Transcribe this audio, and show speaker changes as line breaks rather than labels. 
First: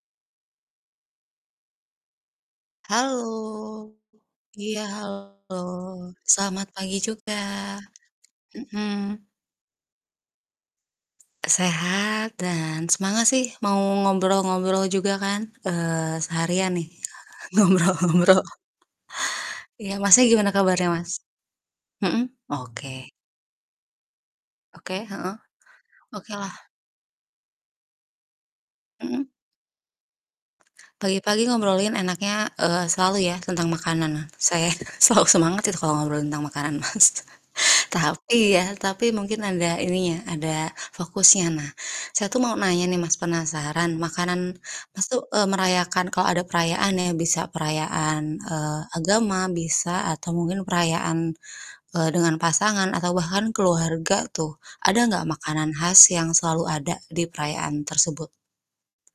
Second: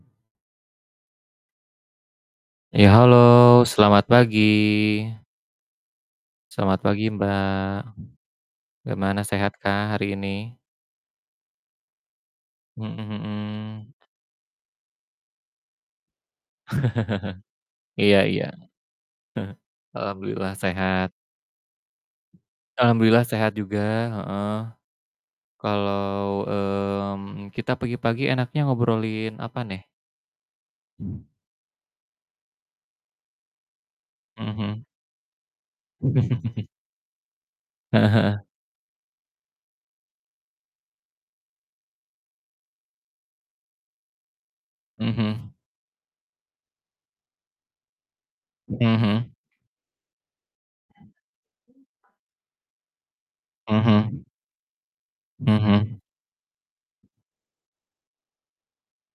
Ya, halo
Halo!
selamat pagi.
Iya, halo. Selamat
Selamat
pagi
pagi,
juga.
Mbak, gimana
Mhm.
sehatkah hari ini?
Sehat dan
Mhm
semangat sih mau
mhm.
ngobrol-ngobrol juga kan, eee, seharian nih
Iya
ngobrol-ngobrol.
iya. Heeh,
Iya, Masnya gimana
Alhamdulillah
kabarnya
sehat.
Mas? Mhm, oke.
Alhamdulillah sehat juga, heeh.
Oke, heeh.
Kalau,
Okelah.
mmm, kita pagi-pagi enaknya
Mhm.
ngobrolin apa nih?
Pagi-pagi ngobrolin enaknya, eee, selalu ya, tentang makanan. Nah,
Mhm
saya
mhm.
selalu semangat sih kalau ngobrol tentang makanan, Mas.
Heeh heeh.
Tapi ya, tapi mungkin ada ininya, ada fokusnya. Nah, saya tuh mau nanya nih, Mas, penasaran, makanan Mas
Mhm
tuh, eee,
mhm.
merayakan kalau ada perayaan ya, bisa perayaan,
Mhm
eee,
mhm.
agama, bisa atau mungkin perayaan dengan pasangan, atau bahkan
Mhm
keluarga
mhm.
tuh, ada enggak
Mhm
makanan
mhm.
khas yang selalu ada di perayaan tersebut?